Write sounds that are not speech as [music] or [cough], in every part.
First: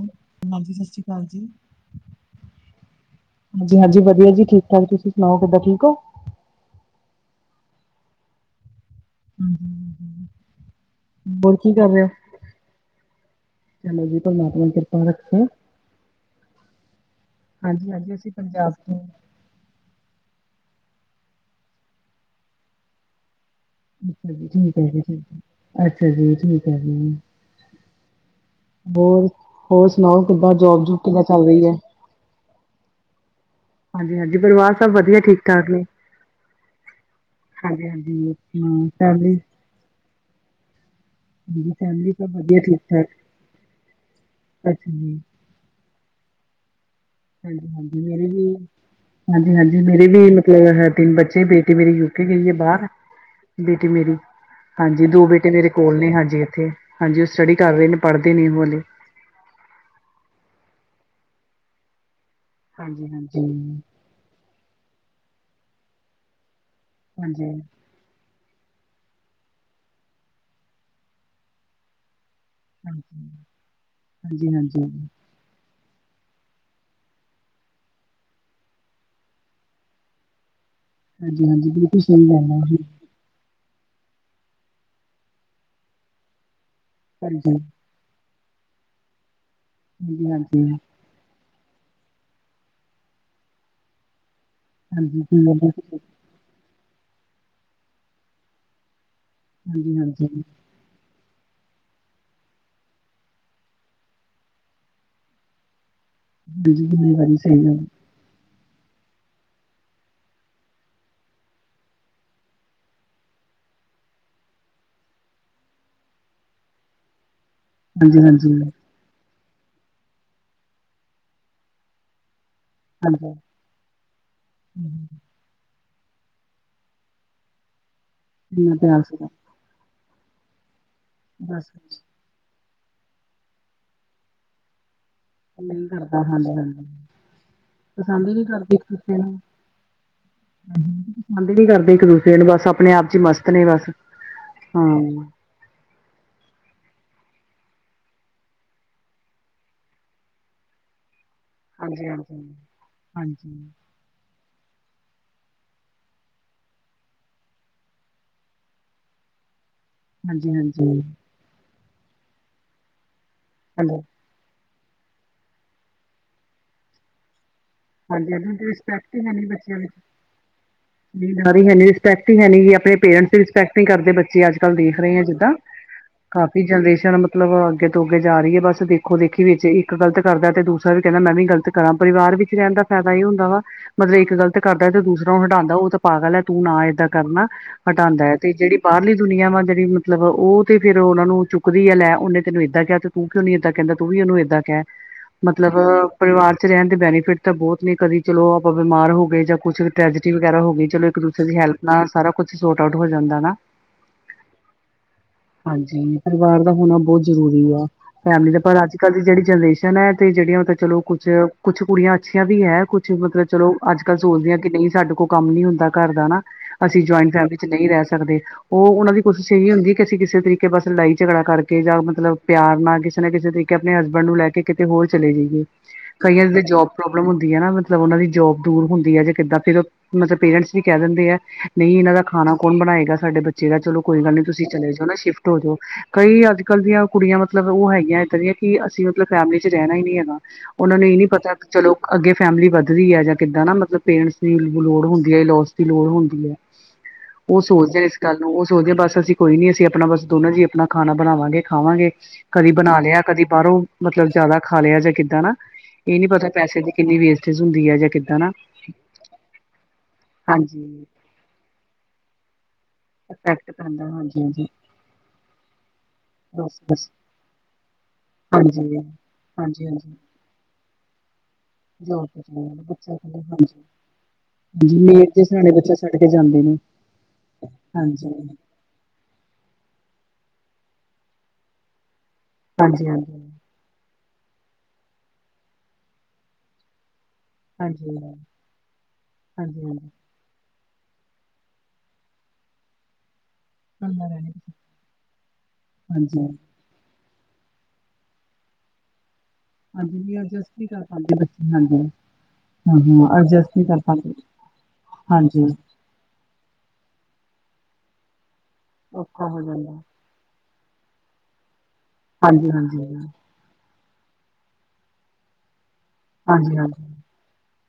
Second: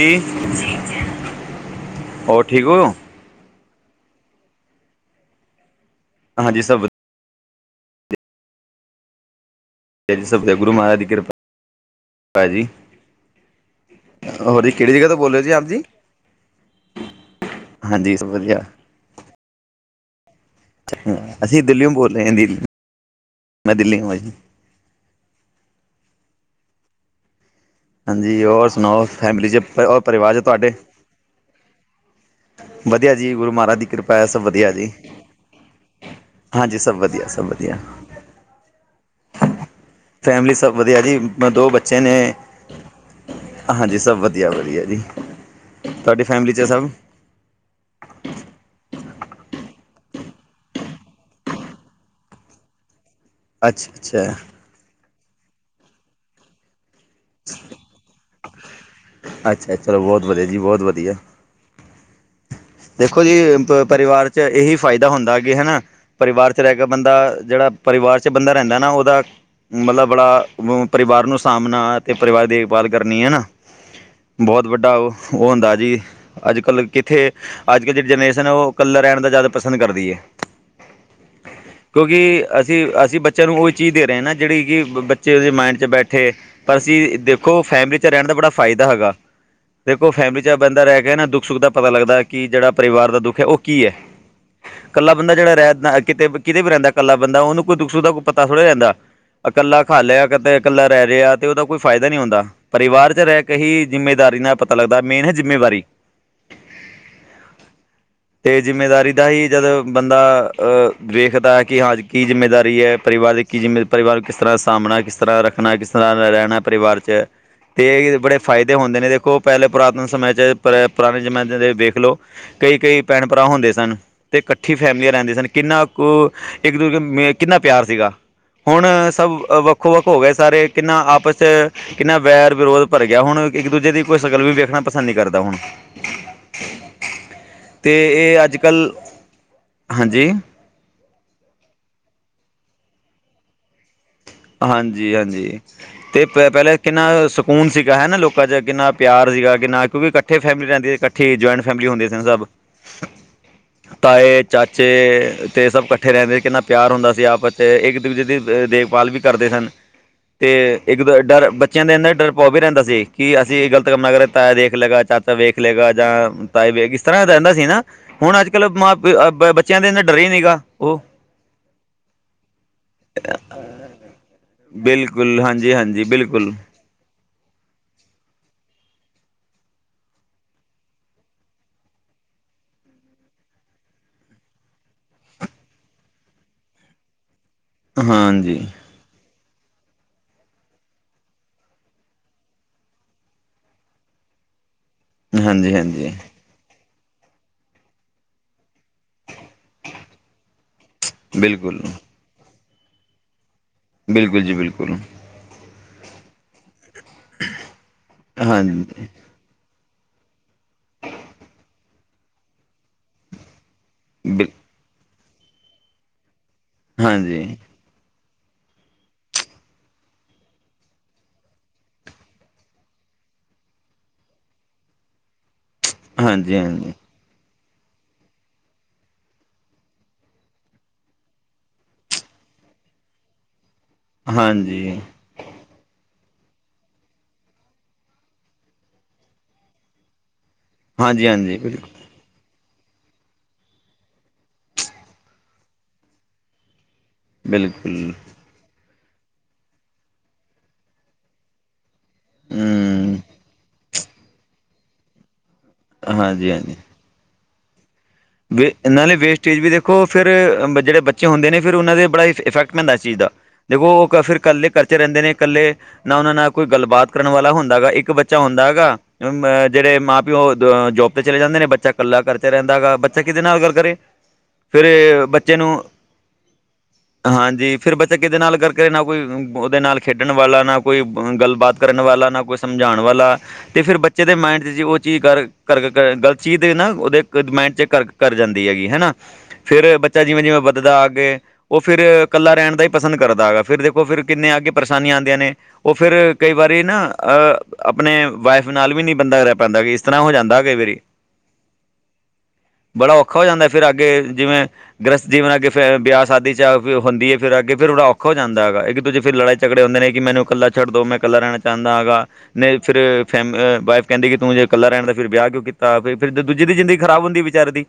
ਜ ਹੋਰ, ਠੀਕ ਹੋ। ਹਾਂਜੀ! ਜੀ ਵਧੀਆ ਜੀ, ਠੀਕ ਠਾ ਤੁਸੀਂ! ਸੁਣਾ ਕਿੱਦਾਂ ਠੀਕ ਹੋ? ਹਾਂਜੀ! ਸਭ ਵਧੀਆ ਹਮ [inaudible] ਜੀ, ਸਭ ਗੁਰੂ ਮਹਾਰਾਜ ਦੀ ਕਿਰਪਾ ਭਾ ਜੀ ਚੰਗਾ ਜੀ ਹੋਰ ਪਰਮਾਤਮਾ ਜੀ ਕਿਹੜੀ ਕਿਰਪਾ ਜਗ੍ਹਾ ਤੋਂ ਬੋਲ ਰਹੇ ਰੱਖੇ। ਹੋ ਜੀ ਆਪ ਜੀ ਹਾਂਜੀ-ਹਾਂਜੀ, ਹਾਂਜੀ ਸਭ ਅਸੀਂ ਵਧੀਆ ਪੰਜਾਬ ਤੋਂ ਹ ਅਸੀਂ ਦਿੱਲੀਓ ਬੋਲ ਰਹੇ ਹਾਂ। ਦਿੱਲੀ ਮੈਂ ਦਿੱਲੀ ਹਾਂ ਅੱਜ ਜੀ ਠੀਕ ਹੈ ਜੀ, ਠੀਕ ਅੱਛਾ ਜੀ ਠੀਕ ਹੈ ਜੀ ਹਾਂਜੀ ਹੋਰ ਸੁਣਾਓ ਹੋਰ- ਫੈਮਿਲੀ 'ਚ ਹੋਰ ਔਰ ਸੁਣਾਓ, ਪਰਿਵਾਰ 'ਚ ਕਿੱਦਾਂ! ਤੁਹਾਡੇ ਜੋਬ ਜੂਬ ਕਿੱਦਾਂ ਚੱਲ ਰਹੀ ਹੈ। ਵਧੀਆ ਜੀ, ਗੁਰੂ ਮਹਾਰਾਜ ਕਿਰਪਾ ਹਾਂਜੀ- ਹੈ ਹਾਂਜੀ, ਵਧੀਆ ਪਰਿਵਾਰ ਜੀ ਸਭ ਵਧੀਆ ਠੀਕ ਠਾਕ ਨੇ, ਹਾਂਜੀ ਸਭ ਵਧੀਆ ਸਭ ਵਧੀਆ ਹਾਂਜੀ -ਹਾਂਜੀ ਹਮ ਚੱਲਦੀ ਫੈਮਿਲੀ ਸਭ ਵਧੀਆ ਜੀ। ਮੈਂ ਦੋ ਹਾਂਜੀ ਬੱਚੇ ਫੈਮਲੀ ਨੇ ਸਭ ਵਧੀਆ ਠੀਕ ਠਾਕ ਹਾਂਜੀ, ਸਭ ਵਧੀਆ- ਵਧੀਆ ਜੀ। ਤੁਹਾਡੀ ਫੈਮਿਲੀ' ਚ ਸਭ ਹਾਂਜੀ -ਹਾਂਜੀ! ਮੇਰੇ ਲਈ ਹਾਂਜੀ -ਹਾਂਜੀ! ਮੇਰੀ ਵੀ ਮਤਲਬ ਤਿੰਨ ਬੱਚੇ ਬੇਟੀ, ਮੇਰੀ ਯੂਕੇ ਗਈ ਹੈ ਬਾਰ ਅੱਛਾ ਬੇਟੀ ਮੇਰੀ, ਅੱਛਾ ਹਾਂਜੀ ਦੋ ਬੇਟੇ ਮੇਰੇ ਕੋਲ ਨੇ, ਹਾਂਜੀ ਇੱਥੇ ਹਾਂਜੀ! ਉਹ ਸਟੱਡੀ ਕਰ ਰਹੇ ਨੇ ਪੜ੍ਹਦੇ ਨੇ ਉਹ ਹਲੇ ਅੱਛਾ! ਚਲੋ ਬਹੁਤ ਵਧੀਆ ਜੀ, ਬਹੁਤ ਵਧੀਆ ਹਾਂਜੀ ਦੇਖੋ ਜੀ, ਹਾਂਜੀ ਹਾਂਜੀ ਪਰਿਵਾਰ ਚ, ਇਹੀ ਫਾਇਦਾ ਹੁੰਦਾ ਕਿ ਹਨਾ ਪਰਿਵਾਰ ਇਸ ਤਰ੍ਹਾਂਗਾ ਬੰਦਾ ਹਾਂਜੀ ਜਿਹੜਾ ਪਰਿਵਾਰ 'ਚ ਬੰਦਾ ਰਹਿੰਦਾ ਨਾ ਉਹਦਾ ਮਤਲਬ ਬੜਾ ਪਰਿਵਾਰ ਨੂੰ ਸਾਂਭਣਾ ਅਤੇ ਪਰਿਵਾਰ ਦੇ ਪਾਲ ਕਰਨੀ ਹੈ ਨਾ, ਹਾਂਜੀ ਬਹੁਤ ਹਾਂਜੀ ਵੱਡਾ ਉਹ ਉਹ ਹੁੰਦਾ ਜੀ, ਅੱਜ ਕੱਲ ਕਿੱਥੇ ਅੱਜ ਕੱਲ ਜਿਹੜੀ ਜਨਰੇਸ਼ਨ ਓ ਉਹ ਕਲਾਂ ਰਹਿਣ ਦਾ ਜ਼ਿਆਦਾ ਪਸੰਦ ਕਰਦੀ ਹੈ ਹਾਂਜੀ ਹਾਂਜੀ ਬਿਲਕੁਲ ਕਿਉਂਕਿ ਸਹੀ ਗੱਲ ਹੈ ਅਸੀਂ- ਅਸੀਂ ਬੱਚ ਬੱਚਿਆਂ ਨੂੰ ਉਹ ਹੀ ਚੀਜ਼ ਦੇ ਰਹੇ ਨਾ ਜਿਹੜੀ ਕਿ ਬੱਚੇ ਉਹਦੇ ਮਾਇੰਡ ਚ ਬੈਠੇ। ਪਰ ਅਸੀਂ ਦੇਖੋ ਫੈਮਿਲੀ ਰਹਿਣ ਦਾ ਬੜਾ ਫਾਇਦਾ ਹੈਗਾ। ਦੇਖੋ ਜੀ ਹਾਂਜੀ ਹਾਂਜੀ ਫੈਮਿਲੀ ਚ ਹਾਂਜੀ ਬੰਦਾ ਰਹਿ ਕੇ ਨਾ, ਦੁੱਖ ਸੁੱਖ ਦਾ ਪਤਾ ਲੱਗਦਾ। ਕਿ ਜਿਹੜਾ ਪਰਿਵਾਰ ਦਾ ਦੁੱਖ ਹੈ ਉਹ ਕੀ ਹੈ? ਇਕੱਲਾ ਹਾਂਜੀ ਬੰਦਾ ਕੀ ਜਿਹੜਾ ਗੱਲ ਹੈ ਤੁਸੀਂ? ਰਹਿੰਦਾਂ ਕਿਤੇ ਕਿਤੇ ਵੀ ਰਹਿੰਦਾ ਇਕੱਲਾ ਬੰਦਾ, ਉਹਨੂੰ ਕੋਈ ਦੁੱਖ ਸੁਖ ਦਾ ਕੋਈ ਪਤਾ ਥੋੜ੍ਹਾ ਰਹਿੰਦਾਂ ਇਕੱਲਾ, ਹਾਂਜੀ ਖਾ ਹਾਂਜੀ ਲਿਆ ਕਤੇ ਇਕੱਲਾ ਰਹਿ ਰਿਹਾ ਆ ਤੇ ਉਹਦਾ ਕੋਈ ਫਾਇਦਾ ਨਹੀਂ ਹੁੰਦਾ। ਪਰਿਵਾਰ ਚ ਰਹਿ ਕੇ ਹੀ ਜਿੰਮੇਦਾਰੀ ਨਾਲ ਪਤਾ ਲੱਗਦਾ। ਮੇਨ ਹੈ, ਜਿੰਮੇਵਾਰੀ ਹਾਂਜੀ! ਕਿੰਨੇ ਵਾਰੀ ਸਹੀ ਗੱਲ ਹੈ। ਤੇ ਜਿੰਮੇਦਾਰੀ ਦਾ ਹੀ ਜਦੋਂ ਬੰਦਾ, ਅਹ ਵੇਖਦਾ ਹੈ। ਕਿ ਹਾਂ ਕੀ ਜਿੰਮੇਦਾਰੀ ਹੈ। ਪਰਿਵਾਰਿਕ ਕਿ ਜਿਵੇਂ ਪਰਿਵਾਰ ਕਿਸ ਤਰ੍ਹਾਂ ਸਾਂਭਣਾ, ਕਿਸ ਤਰ੍ਹਾਂ ਰੱਖਣਾ, ਕਿਸ ਤਰ੍ਹਾਂ ਰਹਿਣਾ ਪਰਿਵਾਰ 'ਚ ਹ ਅਤੇ ਇਹ ਬੜੇ ਫਾਇਦੇ ਹੁੰਦੇ ਨੇ ਦੇਖੋ। ਪਹਿਲੇ ਪੁਰਾਤਨ ਸਮੇ'ਚ ਪਰ ਪੁਰਾਣੇ ਜ਼ਮਾਨੇ 'ਚ ਵੇਖ ਲਓ। ਕਈ -ਕਈ ਭੈਣ ਹਾਂਜੀ ਭਰਾ ਹੁੰਦੇ ਸਨ ਤੇ ਇਕੱਠੀ ਫੈਮਲੀਆਂ ਰਹਿੰਦੇ ਸਨ। ਕਿੰਨਾ ਉਹ ਇੱਕ ਦੂਜੇ ਮ ਕਿੰਨਾ ਪਿਆਰ ਸੀਗਾ। ਇੰਨਾ ਹੁਣ ਪਿਆਰ ਸੀਗਾ ਸਭ ਵ ਕੋਕ ਹੋ ਗਏ। ਸਾਰੇ ਕਿੰਨਾ ਆਪਸ ਚ ਬਸ ਕਿੰਨਾ ਵੈਰ ਵਿਰੋਧ ਭਰ ਗਿਆ। ਹੁਣ ਇੱਕ ਦੂਜੇ ਦੀ ਕੋਈ ਸ਼ਕਲ ਵੀ ਵੇਖਣਾ ਪਸੰਦ ਨੀ ਕਰਦਾ ਹੁਣ। ਨਹੀਂ ਕਰਦਾ ਹਾਂਜੀ! ਹਾਂ ਤੇ ਪਸੰਦ ਈ ਇਹ ਨਹੀਂ ਅੱਜ ਕਰਦੇ ਇੱਕ ਕੱਲ੍ਹ ਦੂਜੇ ਨੂੰ। ਹਾਂਜੀ ਪਸੰਦ ਨਹੀ ਕਰਦੇ, ਇੱਕ ਦੂਸਰੇ ਨੂੰ ਬੱਸ ਆਪਣੇ ਆਪ ਚ ਮਸਤ ਨੇ ਬੱਸ। ਹਾਂਜੀ- ਹਾਂਜੀ। ਅਤੇ ਪ ਪਹਿਲੇ ਕਿੰਨਾ ਸਕੂਨ ਸੀਗਾ ਹੈਨਾ ਲੋਕਾਂ 'ਚ ਕਿੰਨਾ ਪਿਆਰ ਸੀਗਾ ਕਿੰਨਾ ਅੱਜ ਵੀ ਇਕੱਠੀ ਫੈਮਿਲੀ ਰਹਿੰਦੀ ਇਕੱਠੇ ਜੋਇੰਟ। ਹਾਂਜੀ-ਹਾਂਜੀ-ਹਾਂਜੀ। ਤਾਏ ਚਾਚੇ ਅਤੇ ਸਭ ਇਕੱਠੇ ਰਹਿੰਦੇ ਸੀ ਕਿੰਨਾ ਪਿਆਰ ਹੁੰਦਾ ਸੀ ਆਪ 'ਚ ਇੱਕ ਦੂਜੇ ਦੀ ਦੇਖਭਾਲ ਵੀ ਕਰਦੇ ਸਨ ਹਾਂਜੀ ਤੇ ਹਾਂਜੀ ਇੱਕ ਦੋ ਡਰ ਬੱਚਿਆਂ ਦੇ ਇੰਦਾ ਡਰ ਪਾ ਵੀ ਰਹਿੰਦਾ ਸੀ। ਕਿ ਅਸੀਂ ਗ਼ਲਤ ਹੈਲੋ ਕੰਮ ਨਾ ਕਰੇ ਤਾਇਆ ਦੇਖ ਲਏਗਾ ਚਾ ਤ ਵੇਖ ਲਏਗਾ ਜਾਂ ਤਏ ਵੇਖ ਇਸ ਤਰ੍ਹਾਂ ਰਹਿੰਦਾ ਸੀ ਨਾ ਹਾਂਜੀ ਹੁਣ ਅੱਜ ਹਾਂਜੀ ਕੱਲ੍ਹ ਰਿਸਪੈਕਟ ਮਾਪੇ ਬੱਚਿਆਂ ਦੇ ਇਨਾ ਡਰੇ ਹੀ ਨੀ ਗਾ ਉਹ ਜਿਹਦੀ ਜਨਾਨੀ ਹੈ ਨਹੀਂ ਰਿਸਪੈਕਟ ਹੀ ਹੈਨੀ ਆਪਣੇ ਪੇਰੈਂਟਸ ਦੀ ਰਿਸਪੈਕਟ ਹੀ ਕਰਦੇ ਬੱਚੇ। ਸੀਂ ਅੱਜ ਕੱਲ ਦੇਖ ਰਹੇ ਹ ਬਿਲਕੁਲ ਜਿੱਦਾਂ ਹਾਂਜੀ-ਹਾਂਜੀ ਬਿਲਕੁਲ ਕਾਫ਼ੀ ਜਨਰੇਸ਼ਨ ਮਤਲਬ ਅੱਗੇ ਤੋਂ ਅੱਗੇ ਜਾ ਰਹੀ ਹੈ ਬਸ ਦੇਖੋ ਦੇਖੀ ਵਿੱਚ ਇੱਕ ਗਲਤ ਕਰਦਾ ਤੇ ਦੂਸਰਾ ਵੀ ਕਹਿੰਦਾ ਮੈਂ ਵੀ ਗਲਤ ਕਰਾਂ ਪਰਿਵਾਰ ਵਿੱਚ ਰਹਿਣ ਦਾ ਫਾਇਦਾ ਇਹੀ ਹੁੰਦਾ ਵਾ ਮਤਲਬ ਇੱਕ ਗਲਤ ਕਰਦਾ ਤੇ ਦੂਸਰਾ ਨੂੰ ਹਟਾਉਂਦਾ ਉਹ ਤਾਂ ਪਾਗਲ ਹੈ ਤੂੰ ਨਾ ਏਦਾਂ ਕਰ ਨਾ ਹਟਾਉਂਦਾ ਹੈ ਤੇ ਜਿਹੜੀ ਬਾਹਰਲੀ ਦੁਨੀਆਂ ਵਾ ਜਿਹੜੀ ਮਤਲਬ ਉਹ ਤੇ ਫੇਰ ਉਹਨਾ ਨੂੰ ਚੁੱਕਦੀ ਹੈ ਲੈ ਉਹਨੇ ਤੈਨੂੰ ਏਦਾਂ ਕਿਹਾ। ਤੂੰ ਕਿਉ ਨੀਂ ਉਹਨੂੰ ਏਦਾਂ ਕਹਿੰਦਾ ਤੂੰ ਵੀ ਉਹਨੂੰ ਏਦਾਂ ਕਹਿ ਮਤਲਬ ਹਾਂਜੀ-ਹਾਂਜੀ-ਹਾਂਜੀ ਪਰਿਵਾਰ ਚ ਰਹਿਣ ਦੇ ਬੈਨੀਫਿਟ ਤਾਂ ਬਹੁਤ ਨੇ ਕਦੀ ਚਲੋ ਆਪਾਂ ਬਿਮਾਰ ਹੋ ਗਏ ਜਾਂ ਕੁੱਛ ਟਰੈਜਟੀ ਵਗੈਰਾ ਹੋ ਗਈ ਚਲੋ ਇੱਕ ਦੂਸਰੇ ਦੀ ਹੈਲਪ ਬਿਲਕੁਲ ਨਾਲ ਸਾਰਾ ਕੁੱਛ ਸੋਟ ਆਊਟ ਹੋ ਜਾਂਦਾ ਨਾ। ਬਿਲਕੁਲ ਜੀ ਬਿਲਕੁਲ। ਹਾਂਜੀ ਪਰਿਵਾਰ ਦਾ ਹੋਣਾ ਬਹੁਤ ਜ਼ਰੂਰੀ ਆ ਫੈਮਿਲੀ ਦਾ ਪਰ ਅੱਜ ਹਾਂਜੀ ਕੱਲ੍ਹ ਦੀ ਜਿਹੜੀ ਜਨਰੇਸ਼ਨ ਤੇ ਜਿਹੜੀਆਂ ਮਤਲਬ ਚਲੋ ਕੁੱਛ ਕੁੱਛ ਕੁੜੀਆਂ ਅੱਛੀਆਂ ਵੀ ਹੈ ਕੁਛ ਮਤਲਬ ਚਲੋ। ਅੱਜ ਕੱਲ ਬਿਲ ਸੋਚਦੇ ਹ ਕਿ ਨਹੀਂ ਸਾਡੇ ਕੋਲ ਕੰਮ ਨੀ ਹੁੰਦਾ ਘਰ ਦਾ ਅਸੀਂ ਜੁਆਇੰਟ ਹਾਂਜੀ ਫੈਮਿਲੀ ਚ ਨਹੀਂ ਰਹਿ ਸਕਦੇ। ਉਹ ਉਹਨਾਂ ਦੀ ਕੋਸ਼ਿਸ਼ ਇਹੀ ਹੁੰਦੀ ਹੈ। ਕਿ ਅਸੀਂ ਕਿਸੇ ਤਰੀਕੇ ਬਸ ਲੜਾਈ ਝਗੜਾ ਕਰਕੇ ਜਾਂ ਮਤਲਬ ਪਿਆਰ ਨਾਲ ਕਿਸੇ ਨਾ ਕਿਸੇ ਤਰੀਕੇ। ਆਪਣੇ ਹਸਬੈਂਡ ਨੂੰ ਲੈ ਕੇ ਕਿਤੇ ਹੋਰ ਚਲੇ ਜਾਈਏ ਹਾਂਜੀ ਕਈਆਂ ਹਾਂਜੀ ਜੋਬ ਪ੍ਰੋਬਲਮ ਹੁੰਦੀ ਹੈ ਨਾ ਮਤਲਬ ਉਹਨਾਂ ਦੀ ਜੋਬ ਦੂਰ ਹੁੰਦੀ ਹੈ ਜੇ ਕਿੱਦਾਂ ਫਿਰ ਮਤਲਬ ਪੇਰੈਂਟਸ ਵੀ ਕਹਿ ਦਿੰਦੇ ਆ ਨਹੀਂ ਇਹਨਾਂ ਦਾ ਖਾਣਾ ਕੌਣ ਬਣਾਏਗਾ। ਸਾਡੇ ਬੱਚੇ ਦਾ ਚਲੋ ਕੋਈ ਗੱਲ ਨਹੀਂ ਤੁਸੀਂ ਚਲੇ ਹਾਂਜੀ ਜਾਓ ਨਾ ਸ਼ਿਫਟ ਹੋ ਜਾਓ। ਕਈ ਅੱਜ ਕੱਲ੍ਹ ਦੀਆਂ ਕੁੜੀਆਂ ਮਤਲਬ ਉਹ ਹੈਗੀਆਂ ਇੱਦਾਂ ਦੀਆਂ ਕਿ ਅਸੀਂ ਮਤਲਬ ਫੈਮਲੀ ਚ ਰਹਿਣਾ ਹੀ ਨਹੀਂ ਹੈਗਾ। ਉਹਨਾ ਨੂੰ ਇਹ ਹਾਂਜੀ ਨਹੀਂ ਪਤਾ। ਹਾਂਜੀ ਬਿਲਕੁਲ ਚਲੋ ਅੱਗੇ ਫੈਮਿਲੀ ਵੱਧਦੀ ਹੈ ਜਾਂ ਕਿੱਦਾਂ ਨਾ ਮਤਲਬ ਪੇਰੈਂਟਸ ਦੀ ਲੋੜ ਹੁੰਦੀ ਹੈ ਇਨਲੋਸ ਦੀ ਲੋੜ ਹੁੰਦੀ ਹੈ। ਉਹ ਸੋਚਦੇ ਬਿਲਕੁਲ ਇਸ ਗੱਲ ਉਹ ਸੋਚਦੇ, ਬਸ ਅਸੀਂ ਕੋਈ ਨੀ ਅਸੀਂ ਆਪਣਾ ਬਸ ਦੋਨੋ ਜੀ ਆਪਣਾ ਖਾਣਾ ਬਣਾਵਾਂਗੇ ਖਾਵਾਂਗੇ। ਕਦੀ ਬਣਾ ਹਮ ਲਿਆ ਕਦੀ ਬਾਹਰੋਂ ਮਤਲਬ ਜ਼ਿਆਦਾ ਖਾ ਲਿਆ ਜਾਂ ਕਿੱਦਾਂ ਨਾ ਇਹ ਨੀ ਪਤਾ ਹਾਂਜੀ ਹਾਂਜੀ ਪੈਸੇ ਕਿੰਨੀ ਵੇਸਟੇਜ ਹੁੰਦੀ ਹੈ ਜਾਂ ਕਿ ਵੇ ਨਾਲੇ ਵੇਸਟੇਜ ਵੀ ਦੇਖੋ ਫਿਰ ਹਾਂਜੀ ਜਿਹੜੇ ਬੱਚੇ ਹੁੰਦੇ ਨੇ ਫਿਰ ਉਹਨਾਂ ਦੇ ਬੜਾ ਇਫੈਕਟ ਦਾ ਇਸ ਚੀਜ਼ ਦਾ ਇਫੈਕਟ ਦੇਖੋ ਪੈਂਦਾ ਉਹ ਫਿਰ ਹਾਂਜੀ ਹਾਂਜੀ ਇਕੱਲੇ ਕਰਚੇ ਰਹਿੰਦੇ ਨੇ ਇਕੱਲੇ ਨਾ ਉਹਨਾਂ ਨਾਲ ਕੋਈ ਬਸ ਬਸ ਗੱਲਬਾਤ ਕਰਨ ਵਾਲਾ ਹੁੰਦਾ ਹੈਗਾ ਇੱਕ ਬੱਚਾ ਹੁੰਦਾ ਹੈਗਾ ਹਾਂਜੀ ਅ ਹਾਂਜੀ ਜਿਹੜੇ ਹਾਂਜੀ ਮਾਂ ਪਿਓ ਉਹ ਅਹ ਜੋਬ ਤੇ ਚਲੇ ਜਾਂਦੇ ਨੇ ਬੱਚਾ ਇਕੱਲਾ ਜੋਬ ਤੇ ਕਰਚ ਰਹਿੰਦਾ ਹੈਗਾ ਬੱਚਾ ਹਾਂਜੀ ਕਿਹਦੇ ਨਾਲ ਗੱਲ ਕਰੇ ਹਾਂਜੀ ਫਿਰ ਮੇਰ ਦੇ ਬੱਚੇ ਸਿਆਣੇ ਨੂੰ ਛੱਡ ਕੇ ਜਾਂਦੇ ਨੇ ਹਾਂਜੀ ਫਿਰ ਬੱਚਾ ਹਾਂਜੀ ਕਿਹਦੇ ਨਾਲ ਕਰਕੇ ਨਾ ਕੋਈ ਉਹਦੇ ਨਾਲ ਖੇਡਣ ਵਾਲਾ ਨਾ ਕੋਈ ਗੱਲਬਾਤ ਕਰਨ ਵਾਲਾ ਨਾ ਕੋਈ। ਸਮਝਾਉਣ ਹਾਂਜੀ ਹਾਂਜੀ ਵਾਲਾ ਹਾਂਜੀ ਤੇ ਫਿਰ ਬੱਚੇ ਬੱਚੇ ਦੇ ਮਾਇਂਡ 'ਚ ਉਹ ਚੀਜ਼ ਗਲਤ ਚੀਜ਼ ਨਾ ਉਹਦੇ ਮਂਡ ਹਾਂਜੀ ਕਰ-ਕਰ ਜਾਂਦੀ ਹੈਗੀ ਹਨਾ ਫਿਰ ਹਾਂਜੀ ਬੱਚਾ ਜਿਵੇਂ-ਜਿਵੇਂ ਅਗੇ ਉਹ ਫਿਰ ਕੱਲਾ ਰਹਿਣ ਦਾ ਹੀ ਪਸੰਦ ਕਰਦਾ ਹੈਗਾ। ਫਿਰ ਦੇਖੋ ਫਿਰ ਹਾਂਜੀ ਕਿੰਨੇ ਅੱਗੇ ਪਰੇਸ਼ਾਨੀਆਂ ਆਉਂਦੀਆਂ ਨੇ ਉਹ ਫਿਰ ਹਾਂਜੀ ਕਈ ਵਾਰੀ ਨਾ ਅ ਆਪਣੇ ਵਾਈਫ ਨਾਲ ਵੀ ਨਹੀਂ ਬੰਦਾ ਰਹਿ ਪੈਂਦਾ ਕਿ ਇਸ ਤਰ੍ਹਾਂ ਹਾਂਜੀ ਹੋ ਵੀ ਜਾਂਦਾ ਅਡਜਸਟ ਕਈ ਨਹੀਂ ਵਾਰੀ ਕਰ ਪਾਉਂਦੇ ਹਾਂਜੀ। ਬੜਾ ਹੂੰ-ਹੂੰ ਔਖਾ ਹੋ ਜਾਂਦਾ ਅਡਜਸਟ ਨਹੀਂ ਫਿਰ ਕਰ ਅੱਗੇ ਪਾਂਦੇ ਜਿਵੇਂ ਗ੍ਰਸਤ ਜੀਵਨ ਹਾਂਜੀ। ਅੱਗੇ ਫਿਰ ਵਿਆਹ ਸ਼ਾਦੀ ਹਦੀ ਫਿਰ ਆੱ ਉਹਦਾ ਔਖ ਹੋ ਜਾਂਦਾ ਹੈਗਾ ਕਿ ਤੁਸੀੇ ਫੇਿਰ ਔਖਾ ਹੋ ਲੜਾਈਝੜੇ ਜਾਂਦਾ ਹੁੰਦੇ ਨੇ ਕਿ ਮੈਨੂੰ ਇਕੱਲਾ ਛੱਡ ਦੋ ਮੈਂ ਕਲਾ ਰਹਿਣਾ ਚਾਹੁੰਦਾਾਂਗਾ ਨਹੀਂ ਫਿਰ ਹਾਂਜੀ-ਹਾਂਜੀ, ਫੈਮ ਵਾਈਫ ਕਹਿੰਦੇ ਕਿ ਤੂੰ ਜੇ ਕੱ ਰਹਿਣ ਦਾ ਫਿਰ ਵਿਹ ਕਿਉਂ ਕੀਤਾ ਫਿਰ ਦੂਜੀ ਦੀ ਹਾਂਜੀ-ਹਾਂਜੀ। ਹਾਂਜੀ-ਹਾਂਜੀ। ਜ਼ਿੰਦ ਖਰਾਬ ਹੁੰਦੀ। ਦੀ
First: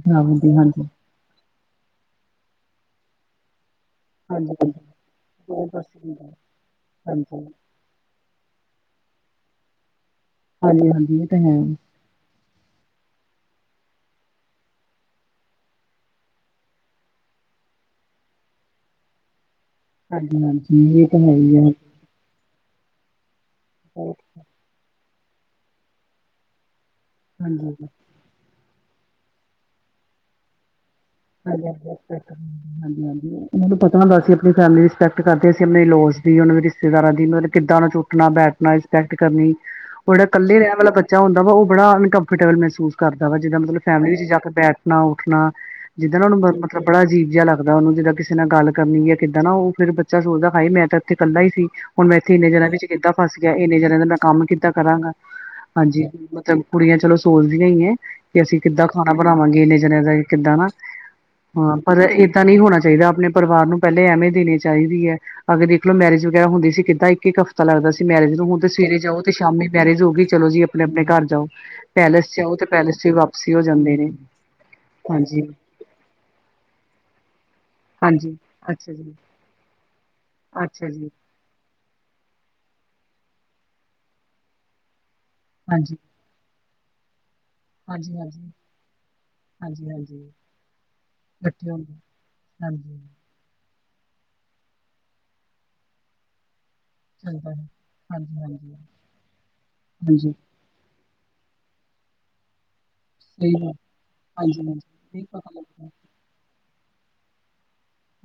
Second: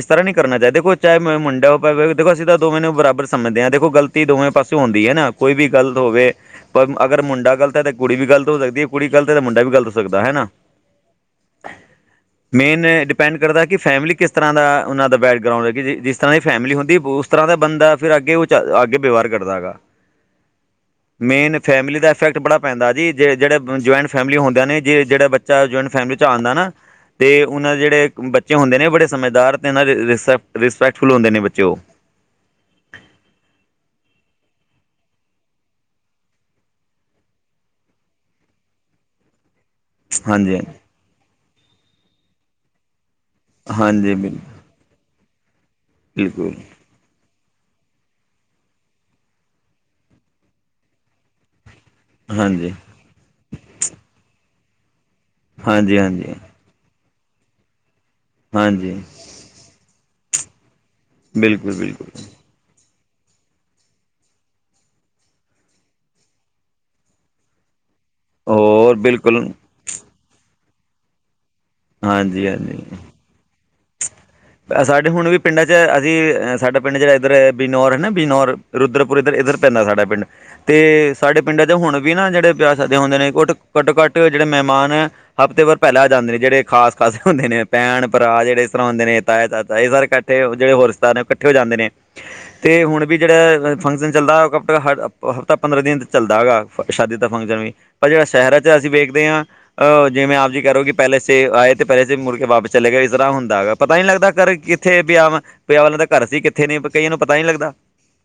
ਇਸ ਤਰ੍ਹਾਂ ਨਹੀ ਕਰਨਾ ਚਾਹੀਦਾ ਦੇ ਚਾਹੇ ਮੇਰੇ ਮੁਡਾ ਹੋਵੇ ਤਾਂ ਦੋਖੋ ਐਸੀ ਤਾਂ ਮਨੋ ਬਰਾਬਰ ਸਮਝਦੇ ਹਾਂ ਦੇਖੋ ਗਲ ਦੋਵੇਂ ਪਾਸੇ ਹੁੰਦੀ ਹੈ ਨਾ ਕੋਈ ਵੀ ਬਹੁਤ ਗਲਤ ਮੁਸ਼ਕਿਲ ਹੋਵੇ ਹੁੰਦਾ ਪਰ ਅਗਰ ਹਾਂਜੀ। ਮੁੰਡਾ ਗਲਤ ਤਾਂ ਕੁੜੀ ਗਲਤ ਹੋ ਸਕਦੀ ਹੈ ਕੁੜੀ ਗਲਤ ਹੈ ਤਾਂ ਮੁਡਾ ਗਲਤ ਸਕਦਾ ਹੈ ਹਾਂਜੀ-ਹਾਂਜੀ ਇਹ ਤਾਂ ਹੈ ਮੇਨ ਡਿਪੈਂਡ ਕਰਦਾ ਕਿ ਫੈਮਿਲੀ ਕਿਸ ਤਰ੍ਹਾਂ ਦਾ ਉਹਨਾਂ ਦਾ ਬੈਕਗਰਾਊਂਡ ਹੈ ਕਿ ਜਿਸ-ਜਿਸ ਤਰ੍ਹਾਂ ਦੀ ਫੈਮਿਲੀ ਹੁੰਦੀ ਉਸ ਤਰ੍ਹਾਂ ਦਾ ਬੰਦਾ ਫਿਰ ਅੱਗੇ ਉਹ ਅੱਗੇ ਵਿਵਹਾਰ ਕਰਦਾ ਹੈਗਾ ਹਾਂਜੀ-ਹਾਂਜੀ ਇਹ ਤਾਂ ਹੈ ਹੀ ਮੇਨ ਹੈ। ਫੈਮਿਲੀ ਦਾ ਇਫੈਕਟ ਬੜਾ ਪੈਂਦਾ ਜੀ ਜਿਹੜੇ ਜੁਆਇੰਟ ਫੈਮਲੀ ਹੁੰਦੀਿਆਂ ਨੇ ਜੀ ਜਿਹੜਾ ਬੱਚਾ ਜੁਆਇੰਟ ਫੈਮਲੀ ਚ ਆਉਂਦਾ ਨਾ ਤੇ ਉਹਨਾਂ ਦੇ ਹਾਂਜੀ। ਜਿਹੜੇ ਬੱਚੇ ਹੁੰਦੇ ਨੇ ਬੜੇ ਸਮਝਦਾਰ ਤੇੈ ਰਿਸਪੈਕਟਫੁਲ ਹੁੰਦੇ ਨੇ ਬੱਚੇ ਉਹ ਹਾਂਜੀ-ਹਾਂਜੀ ਮ ਪਤਾ ਹੁੰਦਾ ਸੀ ਆਪਣੀ ਫੈਮਿਲੀ ਰਿਸਪੈਕਟ ਕਰਦੇ ਅਸੀਂ ਆਪਣੇ ਲੋਸ ਦੀ ਉਹਨਾਂ ਦੇ ਰਿਸ਼ਤੇਦਾਰਾਂ ਦੀ ਮਤਲਬ ਕਿੱਦਾਂ ਨੂੰ ਉਠਣਾ ਬੈਠਣਾ ਰੇਸਪੈਕਟ ਕਰਨੀ ਬੜ ਇਕੱਲੇ ਹਾਂਜੀ ਰਹਿਣ ਵਾਲਾ ਬੱਚਾ ਹੁੰਦਾ ਵਾ ਉਹ ਬੜਾ ਉਨਕੰਫੋਰਟੇਬਲ ਮਹਿਸੂਸ ਕਰਦਾ ਵ ਜਿੱਦਾਂ ਫੈਮਲੀ ਹਾਂਜੀ ਵਿੱਚ ਜਾ ਬਿਲ ਕੇ ਬੈਠ ਉਠਣਾ-ਉੱਠਣਾ ਜਿੱਦਾਂ ਉਹ ਨੂੰ ਬਿਲਕੁਲ ਮਤਲਬ ਬੜਾ ਅਜੀਬ ਜਿਹਾ ਲੱਗਦਾ ਉਹਨੂੰ ਜਿੱਦਾਂ ਕਿਸੇ ਨਾਲ ਗਲ ਕਰਨੀ ਹੈ ਕਿੱਦਾਂ ਨਾ ਉਹ ਫੇਰ ਬੱਚਾ ਸੋਚਦਾ ਹੈਈ ਮੈਂ ਤਾਂ ਇੱਥੇ ਇਕੱਲਾ ਹੀ ਸੀ ਹੁਣ ਮੈਂ ਇੱਥੇ ਇੰਨੇ ਜਣਿਆਂ ਹਾਂਜੀ ਵਿੱਚ ਕਿੱਦਾਂ ਫਸ ਗਿਆ ਇੰਨੇ ਜਣਿਆਂ ਦਾ ਮੈਂ ਕੰਮ ਕਿੱਦਾਂ ਕਰਾਂਗਾ ਹਾਂਜੀ ਮਤਲਬ ਕੁੜੀਆਂ ਚਲੋ ਸੋਚਦੀਆਂ ਹੀ ਹੈ ਕਿ ਅਸੀਂ ਕਿੱਦਾਂ ਹਾਂਜੀ ਖਾਣਾ ਬਣਾਵਾਂਗੇ ਇੰਨੇ ਜਨਿਆਂ ਦਾ ਕਿੱਦਾਂ ਨਾ ਬਿਲਕੁਲ ਹਾਂ ਪਰ ਬਿਲਕੁਲ ਏਦ ਨਹੀਂ ਹੋਣਾ ਚਾਹੀਦਾ ਆਪਣੇ ਪਰਿਵਾਰ ਨੂੰ ਪਹਿਲੇ ਐਵੇਂ ਦੇਣੀ ਚਾਹੀਦੀ ਹੈ ਅਗਰ ਦੇਖ ਲੋ ਮੈਰਜ ਵਗੈਰਾ ਹੁੰਦੀ ਸੀ ਕਿੱਦਾਂ ਇੱਕ ਇਕ ਹਫ ਪਤਾ ਲੱਗਦਾ ਸੀ ਮੈਰਿਜ ਨੂੰ ਹੁਣ ਤੇ ਹੋਰ ਸਵੇਰੇ ਜਾਓ ਤੇ ਬਿਲਕੁਲ ਸ਼ਾਮੀ ਮੈਰਿਜ ਹੋ ਗਈ ਚਲੋ ਜੀ ਆਪਣੇ-ਆਪਣੇ ਘਰ ਜਾਓ ਪੈਲੇਸ ਚ ਹਾਂਜੀ ਆਓ ਤੇ ਹਾਂਜੀ ਪੈਲੇਸ ਚ ਵੀ ਵਾਪਸੀ ਹੋ ਜਾਂਦੇ ਨੇ ਸਾਡੇ ਹੁਣ ਵੀ ਹਾਂਜੀ ਪਿੰਡਾਂ ਚ ਅਸੀਂ ਸਾਡਾ ਪਿੰਡ ਜਿਹੜਾ ਇੱਧਰ ਬਿਨੌਰ ਹਨਾ ਹਾਂਜੀ ਬਿਨੌਰ ਅੱਛਾ ਜੀ ਰੁਦਰਪੁਰ ਇੱਧਰ-ਇੱਧਰ ਪੈਂਦਾ ਸਾਡਾ ਪਿੰਡ ਤੇ ਅੱਛਾ ਜੀ ਸਾਡੇ ਪਿੰਡਾਂ ਦੇ ਹੁਣ ਵੀ ਨਾ ਜਿਹੜੇ ਪਿਆਸਦੇ ਹੁੰਦੇ ਨੇ ਘੱਟ ਘੱਟੋ ਘੱਟ ਜਿਹੜੇ ਮਹਿਮਾਨ ਹੈ ਹਫ਼ਤੇਬਾਰ ਹਾਂਜੀ ਪਹਿਲਾਂ ਆ ਜਾਂਦੇ ਨੇ ਜਿਹੜੇ ਖਾਸ-ਖਾਸ ਹੁੰਦੇ ਨੇ ਭੈਣ ਹਾਂਜੀ ਭਰਾ ਹਾਂਜੀ ਜਿਹੜੇ ਇਸ ਤਰ੍ਹਾਂ ਹੁੰਦੇ ਨੇ ਇਹ ਹਾਂਜੀ ਸਾਰੇ ਹਾਂਜੀ ਇਕੱਠੇ ਜਿਹੜੇ ਹੋਰਤਾਰ ਨੇ ਉਹ ਇਕੱਠੇ ਹੋ ਜਾਂਦੇ ਨੇ ਤੇ ਹਾਂਜੀ ਹੁਣ ਵੀ ਜਿਹੜਾ ਫੰਕਸ਼ਨ ਚੱਲਦਾ ਉਹ ਕ ਹ ਹਫ਼ਤਾ ਪੰਦਰਾਂ ਦਿਨ ਚੱਲਦਾ ਹੈਗਾ ਸ਼ਾਦੀ ਦਾ ਚੱਲਦਾ ਫੰਕਸ਼ਨ ਹੈ ਵੀ ਪਰ ਜਿਹੜਾ ਹਾਂਜੀ ਸ਼ਹਿਰਾਂ ਹਾਂਜੀ ਚ ਅਸੀਂ ਵੇਖਦੇ ਹਾਂਹ ਹਾਂਜੀ ਜਿਵੇਂ ਆਪ ਜੀ ਕਰੋ ਕਿ ਪਹਿਲੇ ਸੇ ਆਏ ਤੇ ਪਹਿਲੇੇ ਮੁੜ ਕੇ ਵਾਪਸ ਚਲੇਗਾ ਇਸ ਤਰ੍ਹਾਂ ਸਹੀ ਹੁੰਦਾ ਗੱਲ ਹੈਗਾ ਪਰ ਪਤਾ ਨ ਨਹੀ ਲੱਗਦਾ ਹਾਂਜੀ ਕਿੱਥੇ ਹਾਂਜੀ ਨਹੀਂ ਵਿਆ ਪਤਾ ਲੱਗਦਾ ਵਿਆਹ ਵਾਲਿਆਂ ਦਾ ਘਰ ਸੀ ਕਿੱਥੇ ਨ ਕਈਆਂ ਨੂੰ ਪਤਾ ਨ ਨਹੀਂ ਲੱਗਦਾ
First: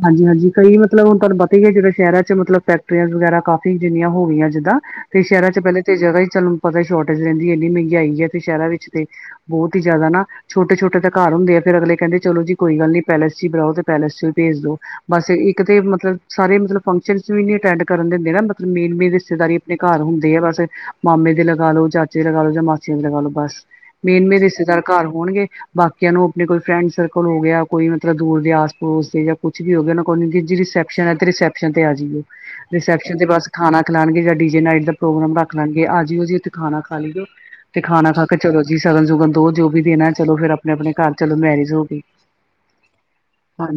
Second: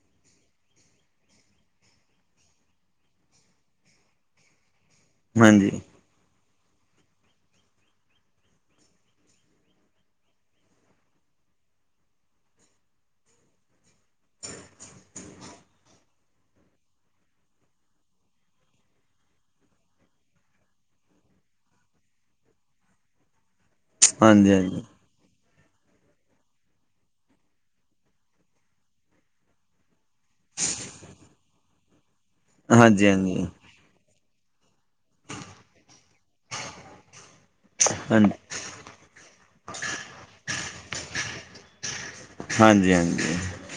ਹਾਂਜੀ-ਹਾਂਜੀ ਕਈ ਮਤਲਬ ਹੁਣ ਤੁਹਾਨੂੰ ਪਤਾ ਹੀ ਹੈ ਜਿਹੜੇ ਸ਼ਹਿਰਾਂ ਚ ਮਤਲਬ ਫੈਕਟਰੀਆਂ ਵਗੈਰਾ ਕਾਫੀ ਜਿੰਨੀਆਂ ਹੋ ਗਈਆਂ ਜਿੱਦਾਂ ਤੇ ਸ਼ਹਿਰਾਂ ਚ ਹਾਂਜੀ ਪਹਿਲੇ ਤਾਂ ਇਹ ਜਗ੍ਹਾ ਹੀ ਚੱਲ ਪਤਾ ਹੀ ਸ਼ੋਰਟੇਜ ਰਹਿੰਦੀ ਐੰਨੀ ਮਹਿੰਗਾਈ ਹੈ ਤੇ ਸ਼ਹਿਰਾਂ ਵਿੱਚ ਤੇ ਬਹੁਤ ਹੀ ਜ਼ਿਆਦਾ ਨਾ ਛੋਟੇ-ਛੋਟੇ ਘਰ ਹੁੰਦੇ ਆ ਫੇਰ ਅਗਲੇ ਕਹਿੰਦੇ ਚਲੋ ਜੀ ਕੋਇ ਗੱਲ ਨੀ ਪੈਲਸ ਚ ਹੀ ਬੁਓ ਤੇ ਪੈਲੇਸ ਚ ਵੀ ਭੇਜ ਦੋ ਬਸ ਇੱਕ ਤੇ ਮਤਲਬ ਸਾਰੇ ਮਤਲਬ ਫੰਕਸ਼ਨ ਵੀ ਨੀ ਅਟੈਂਡ ਕਰਨ ਦਿੰਦੇ ਨਾ ਮਤਲਬ ਮੇਨ-ਮੇਨ ਰਿਸ਼ਤੇਦਾਰੀ ਘਰ ਹੁੰਦੇ ਆ ਬਸ ਮਾਮੇ ਦੇ ਲਗਾ ਲੋ ਚਾਚੇ ਦੇ ਲਗਾ ਲੋ ਜਾਂ ਮਾਸੀਆਂ ਦੇ ਲਗਾ ਲੋ ਬਸ ਮੇਨਮੇਨ ਹਾਂਜੀ ਰਿਸ਼ਤੇਦਾਰ ਹਾਂਜੀ ਘਰ ਹੋਣਗੇ ਬਾਕੀਆਂ ਨੂੰ ਆਪਣੇ ਕੋਈ ਫਰੈਂਡ ਸਰਕਲ ਹੋ ਗਿਆ ਕੋਈ ਮਤਲਬ ਦੂਰ ਦੇ ਆਸ ਪੜੋਸ ਦੇ ਜਾਂ ਕੁਛ ਵੀ ਹੋ ਗਿਆ ਉਹਨਾਂ ਕੋਲ ਜੀ ਰਿਸੈਪਸ਼ਨ ਹੈ ਤੇ ਰਿਸੈਪਸ਼ਨ ਤੇ ਆ ਜਾਈਓ ਹਾਂਜੀ ਰਿਸੈਪਸ਼ਨ ਤੇ ਹਾਂਜੀ ਬਸ ਖਾਣਾ ਰੱਖ ਲੈਣਗੇ ਜਾਂ ਡੀ ਜੇ ਨਾਈਟ ਦਾ ਪ੍ਰੋਗਰਾਮ ਰੱਖ ਲਣਗੇ ਆ ਜਿਓ ਜ ਉਥੇ ਖਾਨਾ ਖਾ ਲਈਓ ਤੇ ਖਾਣਾ ਖਾ ਕੇ ਹਾਂਜੀ ਚਲੋ ਜੀ ਸਗਨ ਸੁਗਨ ਦੋ ਜੋ ਵੀ ਦੇਣਾ ਚਲੋ ਫਿਰ ਆਪਣੇ-ਆਪਣੇ ਘਰ ਚਲੋ ਮੈਰਿਜ ਹੋ ਗਈ ਹਾਂਜੀ-ਹਾਂਜੀ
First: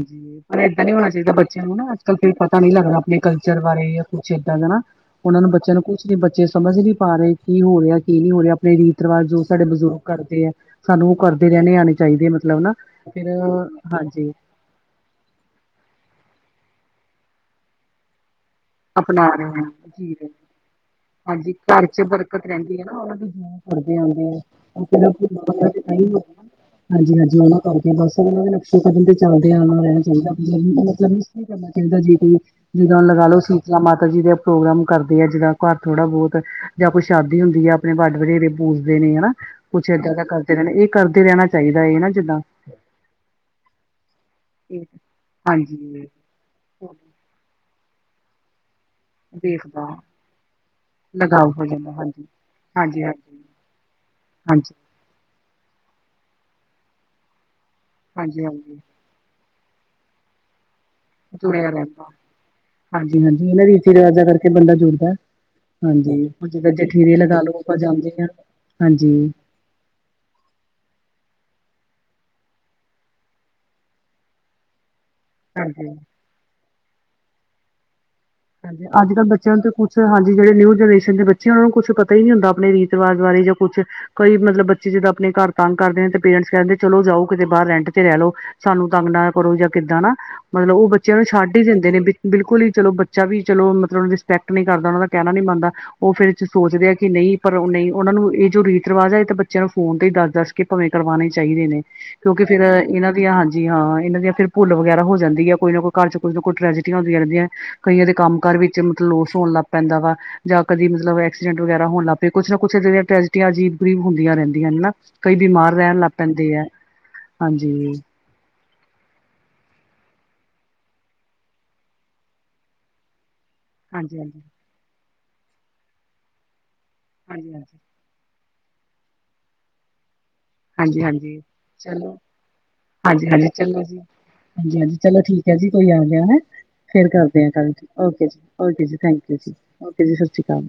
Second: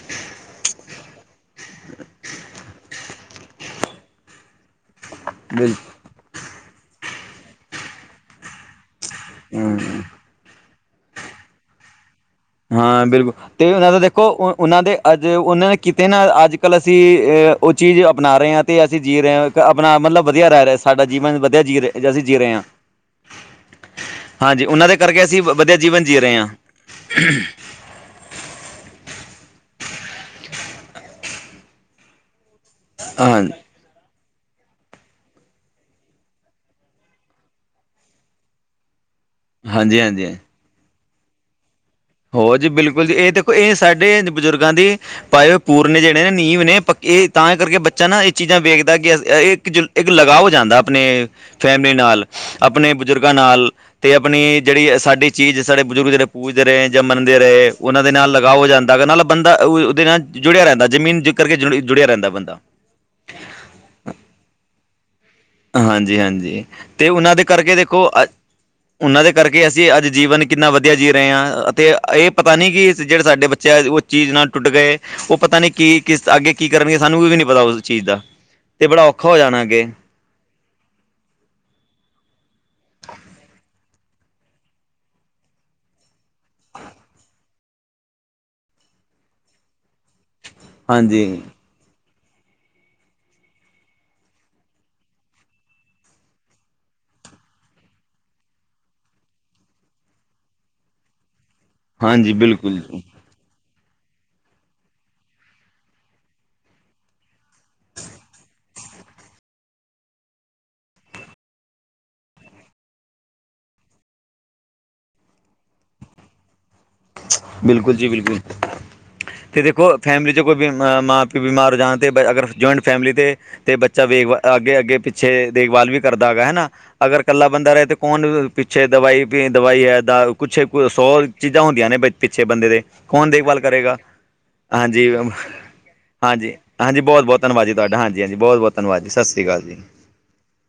ਪਰ ਏਦਾਂ ਨੀ ਹੋਣਾ ਚਾਹੀਦਾ ਬੱਚਿਆਂ ਨੂੰ ਨਾ ਅੱਜ ਕੱਲ ਫੇਰ ਪਤਾ ਨੀ ਲੱਗਣਾ ਆਪਣੇ ਕਲਚਰ ਬਾਰੇ ਕੁਛ ਏਦਾ ਦਾ ਨਾ ਉਹਨਾਂ ਨੂੰ ਬੱਚਿਆਂ ਨੂੰ ਕੁਛ ਬਿਲਕੁਲ ਨ ਬੱਚੇ ਸਮਝ ਨਹੀ ਪਾ ਰਹੇ ਕੀ ਹੋ ਰਿਹਾ ਕੀ ਨਹੀਂ ਹੋ ਰਿਹਾ ਆਪ ਰੀਤ ਰਿਵਾਜ ਜੋ ਸਾਡੇ ਬਜ਼ੁਰਗ ਹਮ ਕਰਦੇ ਹੈ ਸਾਨੂੰ ਉਹ ਕਰਦੇ ਰਹਿਣੇ ਆਉਣੇ ਚਾਹੀਦੇ ਮਤਲਬ ਨਾ ਹਾਂ ਫਿਰ ਬਿਲਕੁਲ ਤੇ ਉਹਨਾਂ ਦਾ ਦੇਖੋ ਹਾਂਜੀ ਉਹਨਾਂ ਦੇ ਅੱਜ ਉਹਨਾਂ ਨੇ ਕਿਤੇ ਨਾ ਅੱਜ ਕੱਲ੍ਹ ਅਸੀਂ ਉਹ ਚੀਜ਼ ਅਪਣਾ ਰਹੇ ਹਾਂ ਤੇ ਅਸੀਂ ਜੀਅ ਅਪਣਾ ਰਹੇ ਹਾਂ ਆਪਣਾ ਜੀ ਮਤਲਬ ਰਹੇ। ਵਧੀਆ ਰਹਿ ਰਿਹਾ ਸਾਡਾ ਜੀਵਨ ਹਾਂਜੀ ਵਧੀਆ ਜੀਅ ਘਰ ਚ ਰਿਹਾ ਅਸੀਂ ਜੀਅ ਬਰਕਤ ਰਹੇ ਹਾਂ ਰਹਿੰਦੀ ਹੈ ਨਾ ਉਹਨਾਂ ਦੀ ਦੁਆ ਕਰਦੇ ਆਉਂਦੇ ਆ ਹਾਂਜੀ ਉਹ ਉਨਾ ਦੇ ਕਰਕੇ ਅਸੀਂ ਵਧੀਆ ਜੀਵਨ ਜੀਅ ਰਹੇ ਹਾਂ ਹਾਂਜੀ-ਹਾਂਜੀ ਉਹ ਕਰ ਬਸ ਉਹਨਾਂ ਦੇ ਨਕਸ਼ੇ ਕਦਮ ਤੇ ਚੱਲਦੇ ਆਉਣਾ ਰਹਿਣਾ ਚਾਹੀਦਾ ਮਤਲਬ ਕਰਨਾ ਚਾਹੀਦਾ ਜੇ ਕੋਈ ਜਿੱਦਾਂ ਲਗਾ ਹਾਂ ਲੋ ਹਾਂਜੀ ਸੀਤਲਾ ਮਾਤਾ ਜੀ ਦਾ ਪ੍ਰੋਗਰਾਮ ਕਰਦੇ ਆ ਜਿੱਦਾਂ ਘਰ ਥੋੜਾ ਬਹੁਤ ਜਾਂ ਕੋਈ ਸ਼ਾਦੀ ਹੁੰਦੀ ਆ ਆਪਣੇ ਵੱਡ ਵਡੇਰੇ ਪੂਜਦੇ ਨੇ ਹਨਾ ਕੁਛ ਹਾਂਜੀ ਇਏਦਾਂ ਦਾ ਹਾਂਜੀ। ਕਰਦੇ ਰਹਿਣਾ ਇਹ ਕਰਦੇ ਰਹਿਣਾ ਚਾਹੀਦਾ ਇਹ ਨਾ ਜਿੱਦਾਂ ਹੋ ਜੀ ਬਿਲਕੁਲ ਜੀ ਇਹ ਦੇਖੋ ਇਹ ਸਾਡੇ ਬਜ਼ੁਰਗਾਂ ਇਹ ਦੀ ਪਾਏ ਹੋਏ ਪੂਰਨੇ ਹਾਂਜੀ ਜਿਹੜੇ ਨੇ ਨੀਂਵ ਨੇ ਪ ਇਹ ਤਾਂ ਕਰਕੇ ਬੱਚਾ ਨਾ ਇਹ ਚੀਜ਼ਾਂ ਵੇਖਦਾ ਕਿ ਇੱਕ ਜੁ ਦੇਖਦਾ ਇੱਕ ਲਗਾ ਹੋ ਜਾਂਦਾ ਆਪਣੇ ਲਗਾਵ ਹੋ ਜਾਂਦਾ ਫੈਮਿਲੀ ਨਾਲ ਹਾਂਜੀ ਆਪਣੇ ਹਾਂਜੀ ਹਾਂਜੀ ਬਜ਼ੁਰਗਾਂ ਨਾਲ ਤੇ ਆਪਣੀ ਹਾਂਜੀ ਜਿਹੜੀ ਸਾਡੀ ਚੀਜ਼ ਸਾਡੇ ਬਜ਼ੁਰਗ ਜਿਹੜੇ ਪੂਜਦੇ ਰਹੇ ਜਾਂ ਮੰਨਦੇ ਰਹੇ ਉਹਨਾਂ ਦੇ ਨਾਲ ਹਾਂਜੀ ਲਗਾ ਹੋ ਹਾਂਜੀ ਜਾਂਦਾ ਨਾਲ ਬੰਦਾ ਉਹ ਉਹਦੇ ਨਾਲ ਜੁੜਿਆ ਰਹਿੰਦਾ ਜਮੀਨ ਰਹਿੰਦਾ ਹਾਂਜੀ-ਹਾਂਜੀ ਇਹਨਾਂ ਰੀਤੀ ਰਿਵਾਜਾਂ ਕਰਕੇ ਬੰਦਾ ਜੁੜਦਾ ਹਾਂਜੀ ਹ ਜਦਾਂ ਤੇ ਜਠੇਰੇ ਉਹਨਾਂ ਲਗਾ ਦੇ ਲੋ ਆਪਾਂ ਜਾਂਦੇ ਹਾਂ ਹਾਂਜੀ ਕਿ ਅਸੀਂ ਅੱਜ ਜੀਵਨ ਕਿੰਨਾ ਵਧੀਆ ਜੀਅ ਰਹੇ ਹਾਂ ਅਤੇ ਇਹ ਪਤਾ ਨਹੀਂ ਕਿ ਜਿਹੜੇ ਸਾਡੇ ਬੱਚਾ ਉਹ ਚੀਜ਼ ਨਾਲ ਟੁੱਟ ਗਏ ਉਹ ਪਤਾ ਨੀ ਕੀ ਕਿਸ ਅੱਗੇ ਕੀ ਕਰਨਗੇ ਸਾਨੂੰ ਵੀ ਨੀ ਪਤਾ ਉਸ ਚੀਜ਼ ਦਾ ਹਾਂਜੀ ਤੇ ਬੜਾ ਅੱਜ ਕੱਲ੍ਹ ਔਖਾ ਹੋ ਬੱਚਿਆਂ ਜਾਣਾ ਨੂੰ ਤੇ ਅੱਗੇ ਕੁਛ ਹਾਂਜੀ ਜਿਹੜੇ ਨਿਊ ਜਨਰੇਸ਼ਨ ਦੇ ਬੱਚੇ ਇੱਥੇ ਉਹਨਾਂ ਨੂੰ ਕੁੱਛ ਪਤਾ ਹੀ ਨਹੀਂ ਹੁੰਦਾ ਆਪਣੇ ਰੀਤ ਰਿਵਾਜ ਬਾਰੇ ਜਾਂ ਕੁਛ ਕੋਈ ਮਤਲਬ ਬੱਚੇ ਜਿੱਦਾਂ ਆਪਣੇ ਘਰ ਤਂਗ ਕਰਦੇ ਨੇ ਤੇ ਪੇਰੈਂਟਸ ਕਹਿੰਦੇ ਚਲੋ ਜਾਓ ਕਿਤੇ ਬਾਹਰ ਰੈਂਟ ਤੇ ਰਹਿ ਲਓ ਸਾਨੂੰ ਤੰਗ ਨਾ ਕਰੋ ਜਾਂ ਕਿੱਦਾਂ ਨਾ ਮਤਲਬ ਉਹ ਬੱਚਿਆਂ ਨੂੰ ਹਾਂਜੀ ਛੱਡ ਹੀ ਦਿੰਦੇ ਨੇ ਬਿਲਕੁਲ ਹੀ ਚਲੋ ਬੱਚਾ ਵੀ ਚਲੋ ਮਤਲਬ ਰਿਸਪੈਕਟ ਨਹੀਂ ਕਰਦਾ ਉਹਨਾਂ ਦਾ ਕਹਿਣਾ ਨਹੀਂ ਮੰਨਦਾ ਉਹ ਫਿਰ ਸੋਚਦੇ ਆ ਕਿ ਨਹੀਂ ਪਰ ਨਹੀਂ ਉਹਨਾਂ ਨੂੰ ਇਹ ਜੋ ਰੀਤ ਰਿਵਾਜ਼ ਹੈ ਇਹ ਬੱਚਿਆਂ ਨੂੰ ਫੋਨ ਤੇ ਹੀ ਦੱਸਦਾ ਭਾਵੇਂ ਕਰਵਾਣੇ ਚਾਹੀਦੇ ਨੇ ਹਾਂਜੀ ਕਿਉਂਕਿ ਫੇਰ ਬਿਲਕੁਲ ਇਹਨਾਂ ਦੀਆਂ ਹਾਂਜੀ ਜੀ ਹਾਂ ਇਹਨਾਂ ਦੀ ਫਿਰ ਭੁੱਲ ਵਗੈਰਾ ਹੋ ਜਾਂਦੀ ਹੈ ਕੋਈ ਨਾ ਕੋਈ ਘਰ ਚ ਕੁਈ ਨਾ ਕੋਈ ਟਰੈਜਿਟੀਆਂ ਹੁੰਦੀਆਂ ਰਹਿੰਦੀਆਂ ਕਈਆਂ ਦੇ ਕੰਮ ਕਾਰ ਵਿੱਚ ਮਤਲਬ ਲੋਸ ਹੋਣ ਲੱਗ ਪੈਂਦਾ ਵਾ ਜਾਂ ਕਦੀ ਮਤਲਬ ਐਕਸੀਡੈਂਟ ਵਗੈਰਾ ਹੋਣੱਗ ਪਏ ਕੁਛ ਨਾ ਕੁਛ ਇਹਿਆਂ ਟ੍ਰੈਜਿਟੀਆਂ ਅਜੀਬ ਗਰੀਬ ਹੁੰਆਂ ਰਹਿੰਦੀਆਂ ਹਨਾ ਕਈ ਬਿਮਾਰ ਰਹਿਣ ਲੱਗ ਪੈਂਦੇ ਹੈ। ਹਾਂਜੀ ਬਿਲਕੁਲ ਜੀ ਬਿਲਕੁਲ। ਅਤੇ ਦੇਖੋ ਫੈਮਿਲੀ ਚਚ ਕੋਈ ਮਾਂ ਪਿਓ ਬਿਮਾਰ ਹੋ ਜਾਣ ਤੇ ਅਗਰ ਜੌਇੰਟ ਫੈਮਿਲੀ ਤੇ ਬੱਚਾ ਹਾਂਜੀ ਵੇਖ ਹਾਂਜੀ ਅੱਗੇ-ਅੱਗੇ ਪਿੱਛੇ ਦੇਖਭਾਲ ਵੀ ਕਰਦਾ ਹੈ ਹਨਾ ਅਗਰ ਕੱਲਾ ਹਾਂਜੀ ਬੰਦਾ ਰਹੇ ਤੇ ਕੌਣ ਪਿੱਛੇ ਦਵਾਈ-ਦਵਾਈ ਹੈ ਦ ਕੁਛੇ ਹਾਂਜੀ ਹਾਂਜੀ ਸੌ ਹਾਂਜੀ ਚੀ ਹੁੰਦੀਆਂ ਨੇ ਚਲੋ ਪਿੱਛੇ ਬੰਦੇ ਦੇ ਹਾਂਜੀ ਕੌਣ ਹਾਂਜੀ ਦੇਖਭਾਲ ਚਲੋ ਕਰੇਗਾ ਜੀ ਹਾਂਜੀ ਹਾਂਜੀ ਚਲੋ ਠੀਕ ਹੈ ਜੀ ਕੋਈ ਆ ਗਿਆ ਹੈ ਹਾਂਜੀ-ਹਾਂਜੀ-ਹਾਂਜੀ ਫੇਰ ਬਹੁਤ-ਬਹੁਤ ਕਰਦੇ ਆ ਧੰਨਵਾਦ ਕੱਲ ਜੀ ਤੁਹਾਡਾ ਹਾਂਜੀ- ਓਕੇ ਹਾਂਜੀ ਜੀ ਬਹੁਤ-ਬਹੁਤ ਓਕੇ ਧੰਨਵਾਦ ਜੀ ਥੈਂਕ ਸਤ ਯੂ ਸ਼੍ਰੀ ਅਕਾਲ ਜੀ। ਓਕੇ ਜੀ ਸਤ ਸ਼੍ਰੀ ਅਕਾਲ।